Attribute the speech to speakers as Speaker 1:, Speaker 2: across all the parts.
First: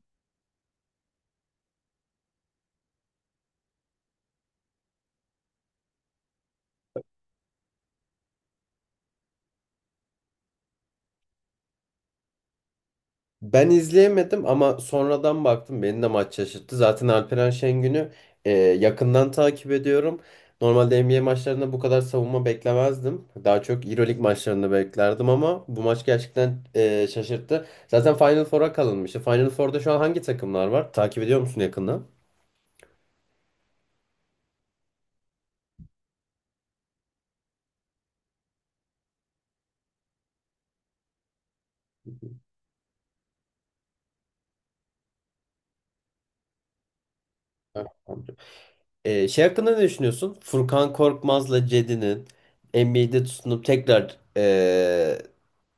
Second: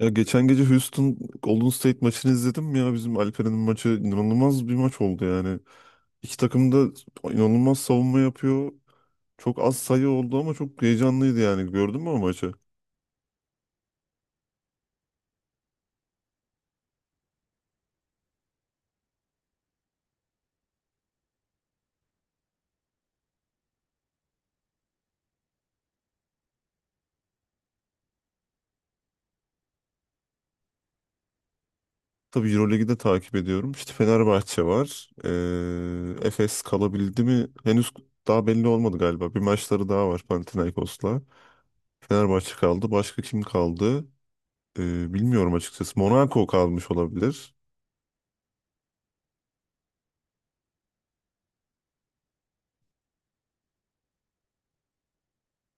Speaker 1: Ya geçen gece Houston Golden State maçını izledim ya. Bizim Alperen'in maçı inanılmaz bir maç oldu yani. İki takım da inanılmaz savunma yapıyor. Çok az sayı oldu ama çok heyecanlıydı yani. Gördün mü o maçı?
Speaker 2: Ben izleyemedim ama sonradan baktım beni de maç şaşırttı. Zaten Alperen Şengün'ü yakından takip ediyorum. Normalde NBA maçlarında bu kadar savunma beklemezdim. Daha çok EuroLeague maçlarında beklerdim ama bu maç gerçekten şaşırttı. Zaten Final Four'a kalınmıştı. Final Four'da şu an hangi takımlar var? Takip ediyor musun yakından?
Speaker 1: Tabii Euroleague'i de takip ediyorum. İşte Fenerbahçe var. Efes kalabildi mi? Henüz daha belli olmadı galiba. Bir maçları daha var Panathinaikos'la. Fenerbahçe kaldı. Başka kim kaldı? Bilmiyorum açıkçası. Monaco kalmış olabilir.
Speaker 2: Evet. Şey hakkında ne düşünüyorsun? Furkan Korkmaz'la Cedi'nin NBA'de tutunup tekrar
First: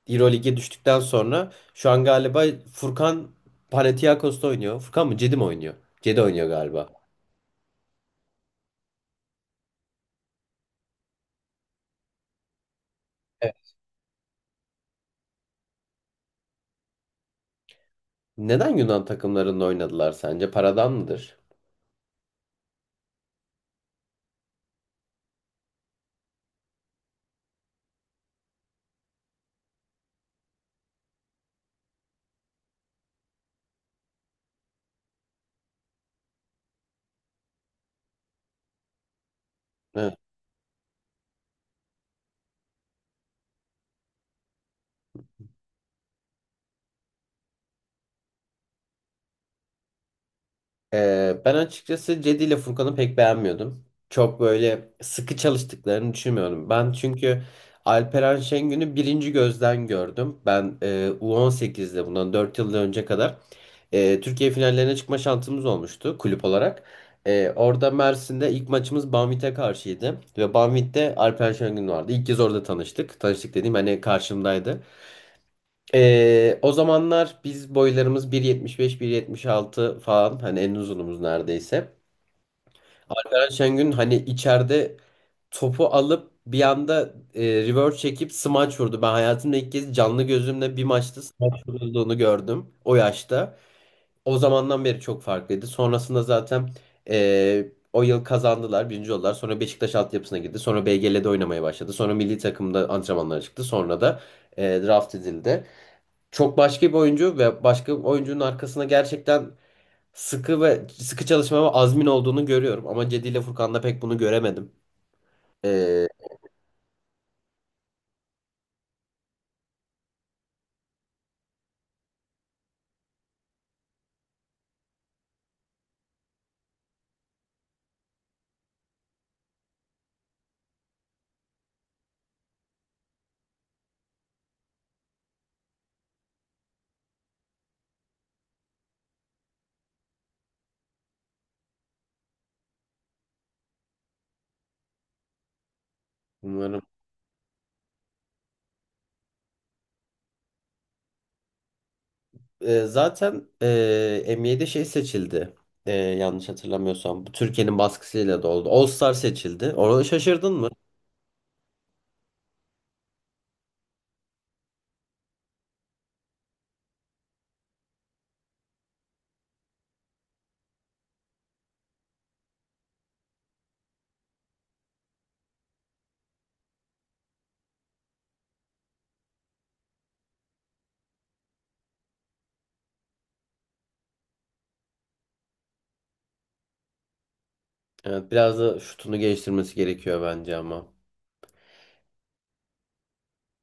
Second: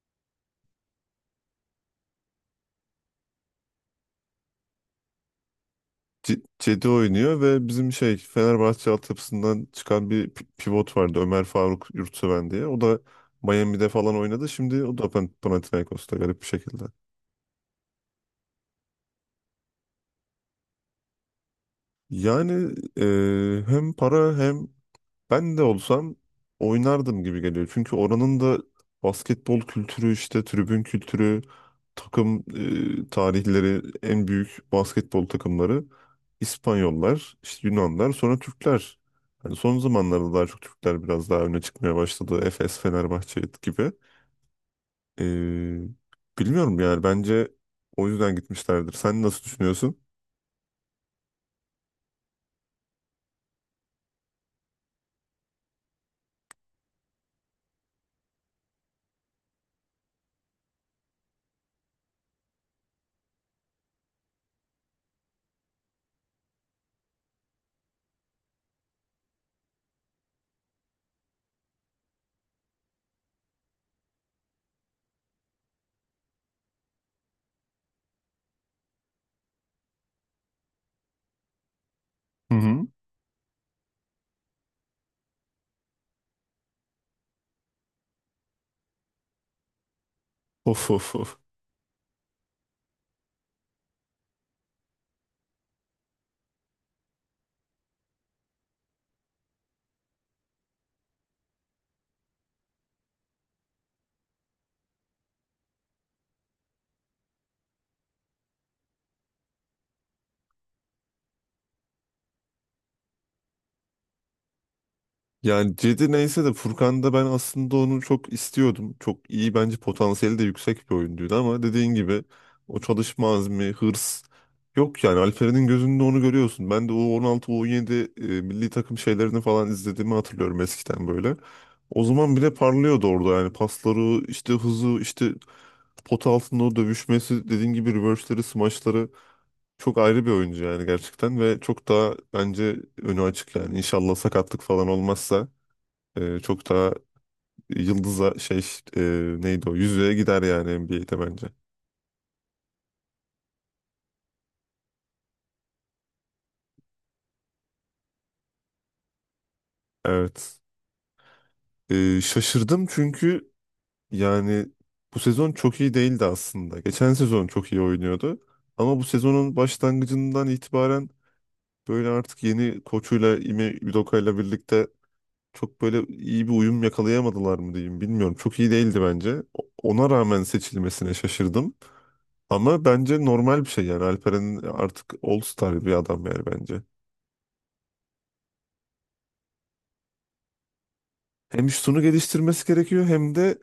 Speaker 2: Euroleague'e düştükten sonra şu an galiba Furkan Panathinaikos'ta oynuyor. Furkan mı? Cedi mi oynuyor? Cedi oynuyor
Speaker 1: Cedi
Speaker 2: galiba.
Speaker 1: oynuyor ve bizim şey Fenerbahçe altyapısından çıkan bir pivot vardı Ömer Faruk Yurtseven diye. O da
Speaker 2: Evet.
Speaker 1: Miami'de falan oynadı. Şimdi o da Panathinaikos'ta garip bir şekilde.
Speaker 2: Neden Yunan takımlarında oynadılar sence? Paradan mıdır?
Speaker 1: Yani hem para hem ben de olsam oynardım gibi geliyor. Çünkü oranın da basketbol kültürü işte tribün kültürü, takım tarihleri, en büyük basketbol takımları İspanyollar, işte Yunanlar, sonra Türkler. Hani son zamanlarda daha çok Türkler biraz daha öne çıkmaya başladı. Efes, Fenerbahçe gibi. E, bilmiyorum yani bence o yüzden gitmişlerdir. Sen nasıl düşünüyorsun?
Speaker 2: Ben açıkçası Cedi ile Furkan'ı pek beğenmiyordum. Çok böyle sıkı çalıştıklarını düşünmüyorum. Ben çünkü Alperen Şengün'ü birinci gözden gördüm. Ben U18'de bundan 4 yıl önce kadar Türkiye finallerine çıkma şansımız olmuştu kulüp olarak. E, orada Mersin'de ilk maçımız Banvit'e karşıydı. Ve Banvit'te Alperen Şengün vardı. İlk kez orada tanıştık. Tanıştık dediğim hani karşımdaydı. O zamanlar biz boylarımız 1.75-1.76 falan hani en uzunumuz neredeyse.
Speaker 1: Hı hı.
Speaker 2: Erkan Şengün hani içeride topu alıp bir anda reverse çekip smaç vurdu. Ben hayatımda ilk kez canlı gözümle bir
Speaker 1: Of of
Speaker 2: maçta
Speaker 1: of.
Speaker 2: smaç vurulduğunu gördüm o yaşta. O zamandan beri çok farklıydı. Sonrasında zaten e, o yıl kazandılar, birinci oldular. Sonra Beşiktaş altyapısına girdi. Sonra BGL'de oynamaya başladı. Sonra milli takımda antrenmanlara çıktı. Sonra da draft edildi. Çok başka bir oyuncu ve başka bir oyuncunun arkasına gerçekten sıkı ve sıkı çalışma ve azmin olduğunu görüyorum. Ama Cedi ile Furkan'da pek bunu göremedim.
Speaker 1: Yani
Speaker 2: Ee,
Speaker 1: Cedi neyse de Furkan'da ben aslında onu çok istiyordum. Çok iyi bence potansiyeli de yüksek bir oyuncuydu ama dediğin gibi o çalışma azmi, hırs yok yani Alperen'in gözünde onu görüyorsun. Ben de U16, U17 milli takım şeylerini falan izlediğimi hatırlıyorum eskiden böyle. O zaman bile parlıyordu orada yani pasları, işte hızı, işte pot altında o dövüşmesi, dediğin gibi reverse'leri, smaçları çok ayrı bir oyuncu yani gerçekten ve çok daha bence önü açık yani. İnşallah sakatlık falan olmazsa çok
Speaker 2: Umarım.
Speaker 1: daha yıldıza şey e, neydi o yüzüğe gider yani NBA'de bence.
Speaker 2: NBA'de şey seçildi. Yanlış hatırlamıyorsam. Bu Türkiye'nin baskısıyla da oldu. All-Star seçildi. Orada şaşırdın
Speaker 1: Evet.
Speaker 2: mı?
Speaker 1: Şaşırdım çünkü yani bu sezon çok iyi değildi aslında. Geçen sezon çok iyi oynuyordu. Ama bu sezonun başlangıcından itibaren böyle artık yeni koçuyla Ime Udoka'yla birlikte çok böyle iyi bir uyum yakalayamadılar mı diyeyim bilmiyorum. Çok iyi değildi bence. Ona rağmen seçilmesine şaşırdım. Ama bence normal bir şey yani. Alperen'in artık All-Star bir adam yani bence.
Speaker 2: Evet, biraz da şutunu geliştirmesi gerekiyor bence ama.
Speaker 1: Hem şutunu geliştirmesi gerekiyor hem de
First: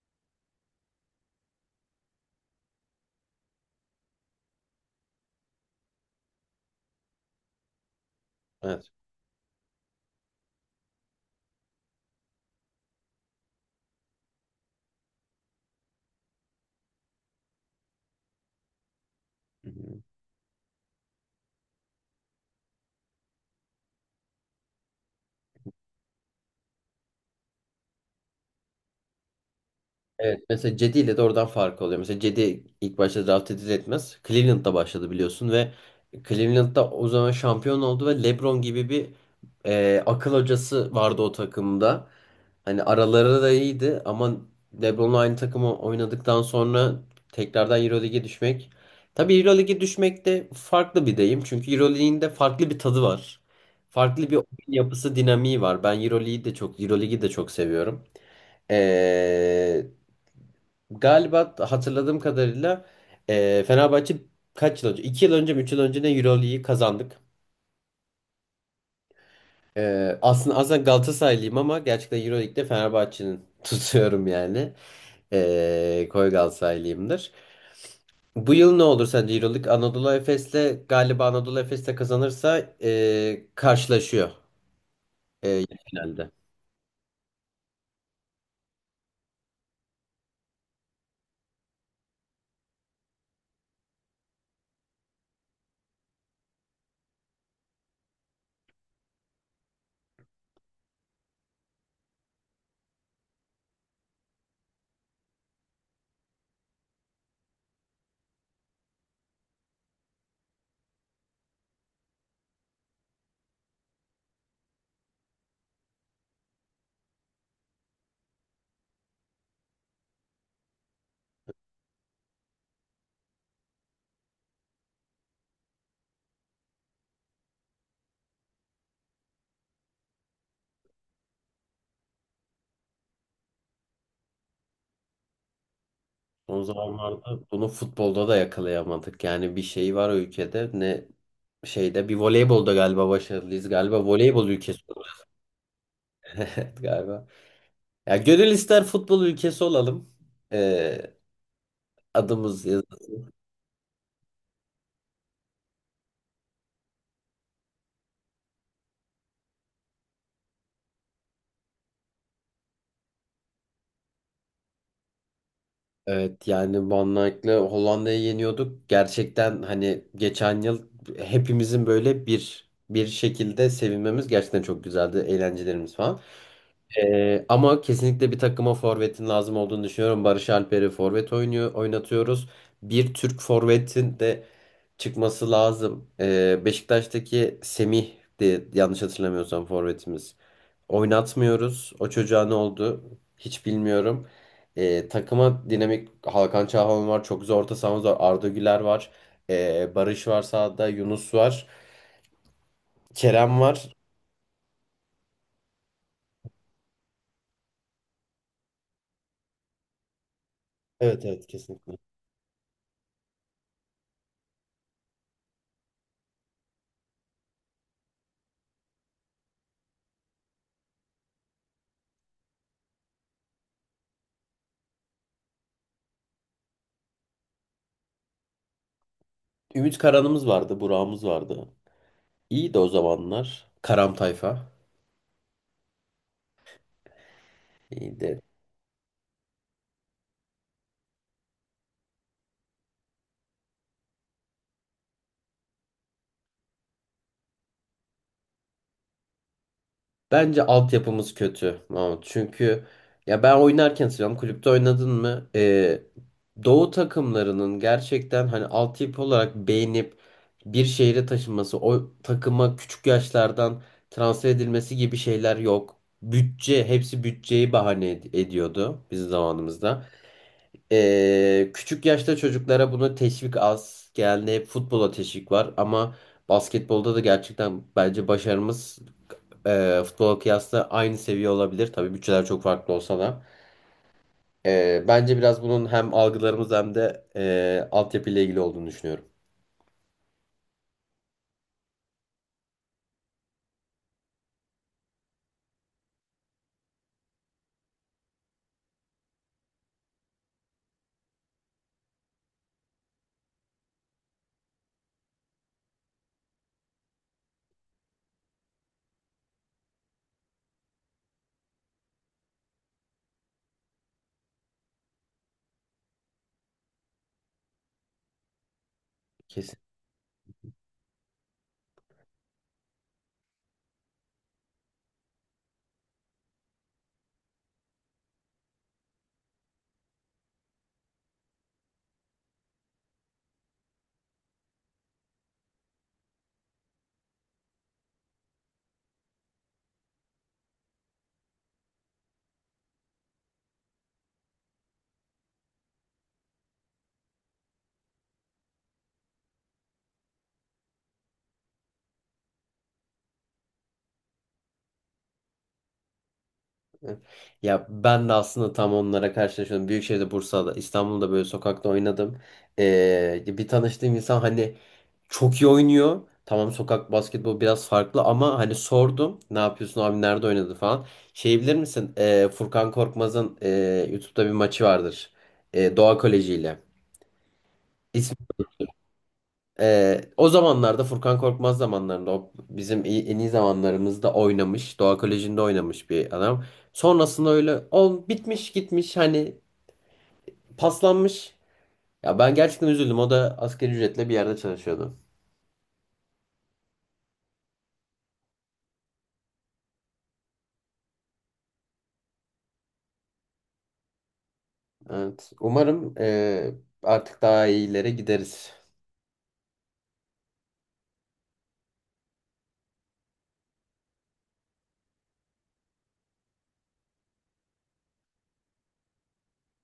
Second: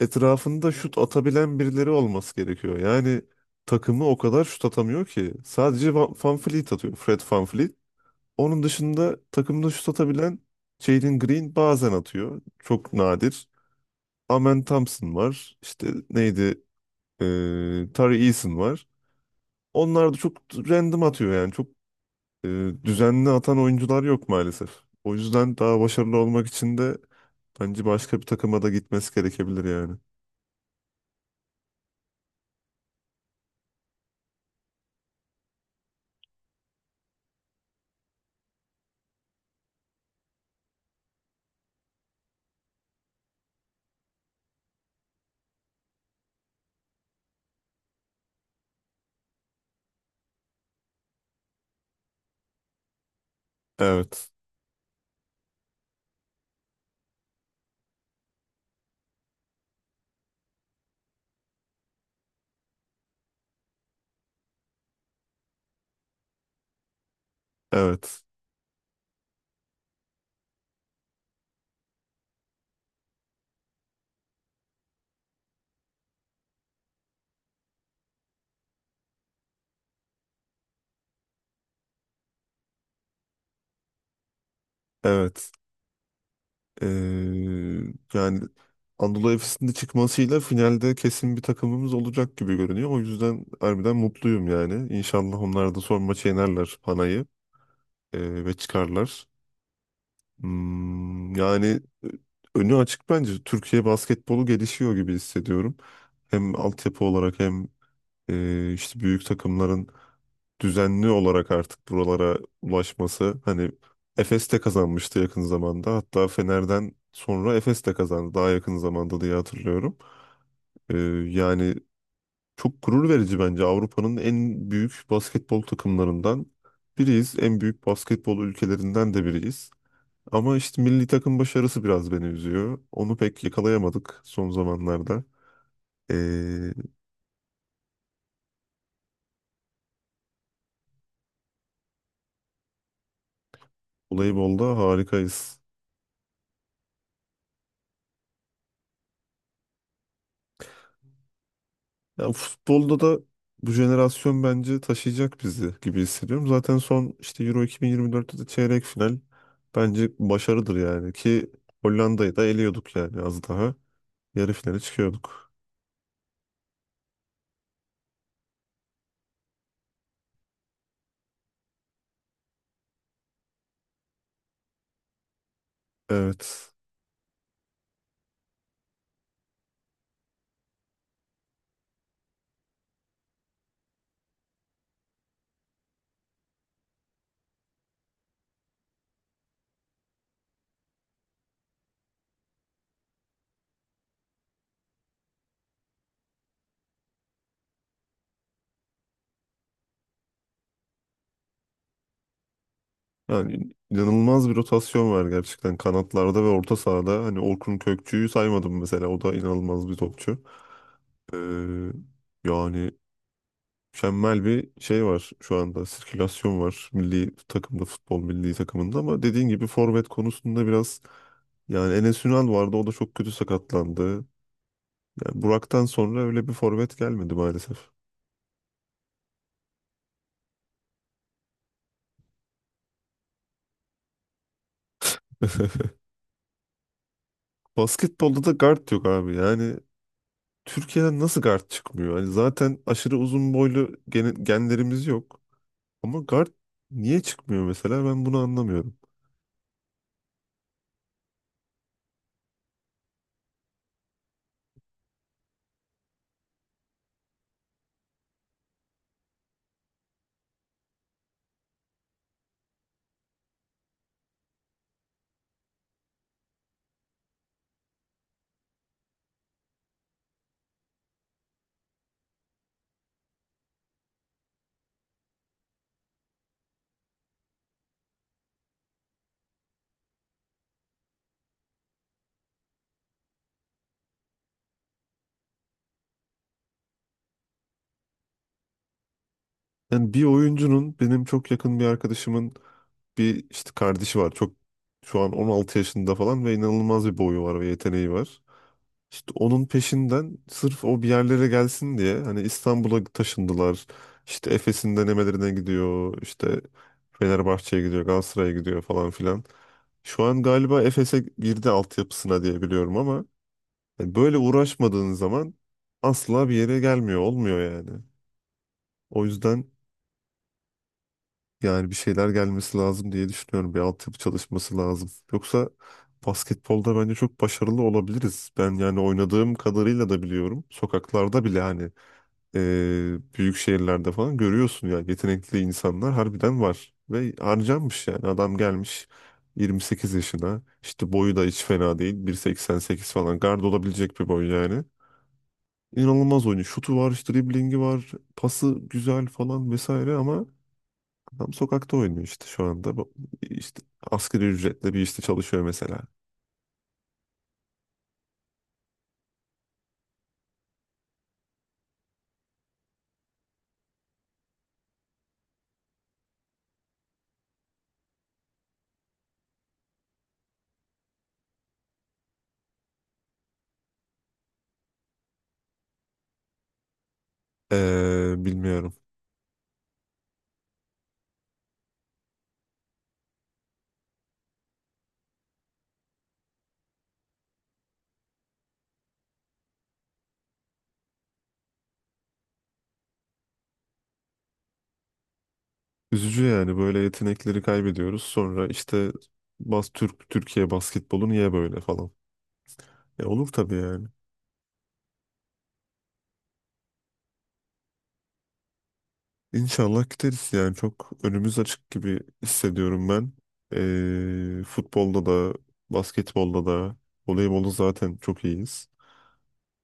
Speaker 1: etrafında şut atabilen birileri olması gerekiyor. Yani takımı o kadar şut atamıyor ki. Sadece Van Fleet atıyor. Fred Van Fleet. Onun
Speaker 2: Evet.
Speaker 1: dışında takımda şut atabilen Jalen Green bazen atıyor. Çok nadir. Amen Thompson var. İşte neydi? Tari Eason var. Onlar da çok random atıyor yani. Çok e, düzenli atan oyuncular yok maalesef. O yüzden daha başarılı olmak için de bence başka bir takıma da gitmesi gerekebilir yani.
Speaker 2: Evet mesela Cedi ile de oradan fark oluyor. Mesela Cedi ilk başta draft edilir etmez. Cleveland'da başladı biliyorsun ve Cleveland'da o zaman şampiyon oldu ve LeBron gibi bir akıl hocası vardı o takımda. Hani araları da iyiydi ama LeBron'la aynı takımı oynadıktan sonra tekrardan EuroLeague'e düşmek. Tabii EuroLeague'e düşmek de farklı bir deyim. Çünkü EuroLeague'in de farklı bir tadı var. Farklı
Speaker 1: Evet.
Speaker 2: bir oyun yapısı dinamiği var. Ben EuroLeague'i de çok EuroLeague'i de çok seviyorum. Ee, Galiba hatırladığım kadarıyla Fenerbahçe kaç yıl önce? 2 yıl önce mi 3 yıl önce ne Euroleague'i kazandık.
Speaker 1: Evet.
Speaker 2: Aslında Galatasaraylıyım ama gerçekten Euroleague'de Fenerbahçe'nin tutuyorum yani. E, koyu Galatasaraylıyımdır. Bu yıl ne olur sence Euroleague Anadolu Efes'le galiba Anadolu Efes'le kazanırsa karşılaşıyor
Speaker 1: Evet.
Speaker 2: finalde.
Speaker 1: Ee, yani Anadolu Efes'in de çıkmasıyla finalde kesin bir takımımız olacak gibi görünüyor. O yüzden harbiden mutluyum yani. İnşallah onlar da son maçı yenerler Panay'ı ve çıkarlar. Yani önü açık bence. Türkiye basketbolu gelişiyor gibi hissediyorum. Hem altyapı olarak hem işte büyük takımların düzenli olarak artık buralara ulaşması hani Efes de kazanmıştı yakın zamanda. Hatta Fener'den sonra Efes de kazandı daha yakın zamanda diye hatırlıyorum. Ee, yani çok gurur verici bence Avrupa'nın en büyük basketbol takımlarından biriyiz. En büyük basketbol ülkelerinden de biriyiz. Ama işte milli takım başarısı biraz beni üzüyor. Onu pek yakalayamadık son zamanlarda.
Speaker 2: O
Speaker 1: Ee,
Speaker 2: zamanlarda bunu futbolda da yakalayamadık. Yani bir şey var o ülkede ne şeyde bir voleybolda galiba başarılıyız. Galiba voleybol
Speaker 1: voleybolda
Speaker 2: ülkesi.
Speaker 1: harikayız.
Speaker 2: Evet galiba. Ya gönül ister futbol ülkesi olalım. Ee,
Speaker 1: Ya
Speaker 2: Adımız yaz-
Speaker 1: futbolda da bu jenerasyon bence taşıyacak bizi gibi hissediyorum. Zaten son işte Euro 2024'te de çeyrek final bence başarıdır yani ki Hollanda'yı da eliyorduk yani az daha yarı finale çıkıyorduk.
Speaker 2: Evet yani Van Dijk'le Hollanda'yı yeniyorduk. Gerçekten hani geçen yıl hepimizin böyle bir şekilde sevinmemiz gerçekten çok güzeldi. Eğlencelerimiz falan.
Speaker 1: Evet.
Speaker 2: Ama kesinlikle bir takıma forvetin lazım olduğunu düşünüyorum. Barış Alper'i forvet oynuyor, oynatıyoruz. Bir Türk forvetin de çıkması lazım. Beşiktaş'taki Semih de yanlış hatırlamıyorsam forvetimiz. Oynatmıyoruz. O çocuğa ne oldu? Hiç bilmiyorum. Takıma dinamik Hakan Çalhanoğlu var. Çok güzel orta sahamız var. Arda Güler var. Barış var sağda. Yunus var. Kerem
Speaker 1: Yani
Speaker 2: var.
Speaker 1: inanılmaz bir rotasyon var gerçekten kanatlarda ve orta sahada. Hani Orkun Kökçü'yü saymadım mesela. O da inanılmaz bir topçu.
Speaker 2: Evet,
Speaker 1: Ee,
Speaker 2: evet, kesinlikle.
Speaker 1: yani mükemmel bir şey var şu anda. Sirkülasyon var milli takımda, futbol milli takımında ama dediğin gibi forvet konusunda biraz yani Enes Ünal vardı o da çok kötü sakatlandı. Yani Burak'tan sonra öyle bir forvet gelmedi maalesef.
Speaker 2: Ümit Karan'ımız vardı. Burak'ımız vardı. İyiydi o zamanlar. Karam Tayfa. İyiydi.
Speaker 1: Basketbolda da guard yok abi. Yani Türkiye'den nasıl guard çıkmıyor? Hani zaten aşırı uzun boylu genlerimiz yok. Ama guard niye çıkmıyor mesela ben bunu anlamıyorum.
Speaker 2: Bence altyapımız kötü Mahmut. Çünkü ya ben oynarken söylüyorum. Kulüpte oynadın mı? Doğu takımlarının gerçekten hani altyapı olarak beğenip bir şehre taşınması, o takıma küçük yaşlardan transfer edilmesi gibi şeyler yok. Bütçe, hepsi ediyordu bizim zamanımızda. Küçük yaşta çocuklara bunu teşvik az. Genelde hep futbola teşvik var ama basketbolda da gerçekten bence başarımız futbola kıyasla aynı seviye olabilir. Tabii bütçeler çok farklı olsa da. Bence biraz bunun hem algılarımız hem de altyapıyla ilgili olduğunu düşünüyorum.
Speaker 1: Yani bir oyuncunun benim çok yakın bir arkadaşımın bir işte kardeşi var. Çok şu an 16 yaşında falan ve inanılmaz bir boyu var ve yeteneği var. İşte onun peşinden sırf o bir yerlere gelsin diye hani İstanbul'a taşındılar. İşte Efes'in denemelerine gidiyor. İşte Fenerbahçe'ye gidiyor, Galatasaray'a gidiyor falan filan. Şu an galiba Efes'e girdi altyapısına diye biliyorum ama yani böyle uğraşmadığın zaman asla bir yere gelmiyor, olmuyor yani. O yüzden.
Speaker 2: Kesinlikle.
Speaker 1: Yani bir şeyler gelmesi lazım diye düşünüyorum. Bir altyapı çalışması lazım. Yoksa basketbolda bence çok başarılı olabiliriz. Ben yani oynadığım kadarıyla da biliyorum. Sokaklarda bile hani büyük şehirlerde falan görüyorsun ya yetenekli insanlar harbiden var. Ve harcanmış yani adam gelmiş 28 yaşına. İşte boyu da hiç fena değil. 1,88 falan gard olabilecek bir boy yani. İnanılmaz oynuyor. Şutu var, işte driblingi var, pası güzel falan vesaire ama adam sokakta oynuyor işte şu anda. İşte asgari ücretle bir işte çalışıyor mesela.
Speaker 2: Ya ben de aslında tam onlara karşılaşıyorum. Büyükşehir'de, Bursa'da, İstanbul'da böyle sokakta oynadım. Bir tanıştığım insan hani çok iyi oynuyor. Tamam sokak basketbolu biraz farklı ama hani sordum. Ne yapıyorsun abi nerede oynadı falan. Şey bilir misin? Furkan Korkmaz'ın YouTube'da bir maçı vardır. Doğa Koleji ile.
Speaker 1: Ee,
Speaker 2: İsmi,
Speaker 1: bilmiyorum.
Speaker 2: o zamanlarda Furkan Korkmaz zamanlarında o bizim en iyi zamanlarımızda oynamış. Doğa Koleji'nde oynamış bir adam. Sonrasında öyle ol bitmiş gitmiş hani paslanmış. Ya ben gerçekten üzüldüm. O da asgari ücretle bir yerde çalışıyordu.
Speaker 1: Üzücü yani böyle yetenekleri kaybediyoruz. Sonra işte bas Türk Türkiye basketbolu niye böyle falan. Olur tabii yani.
Speaker 2: Evet. Umarım artık daha iyilere gideriz.
Speaker 1: İnşallah gideriz yani çok önümüz açık gibi hissediyorum ben. Futbolda da basketbolda da voleybolda zaten çok iyiyiz.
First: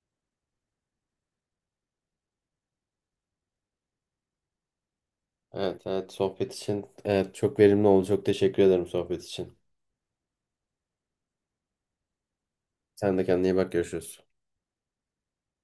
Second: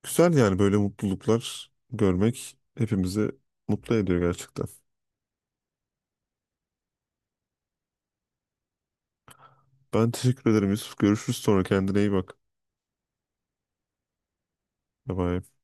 Speaker 1: Güzel yani böyle mutluluklar görmek hepimizi mutlu ediyor gerçekten.
Speaker 2: Evet, evet. Sohbet için evet, çok verimli oldu. Çok teşekkür ederim sohbet için.
Speaker 1: Ben teşekkür ederim Yusuf. Görüşürüz sonra. Kendine iyi bak.
Speaker 2: Sen de kendine iyi bak. Görüşürüz.
Speaker 1: Bye bye.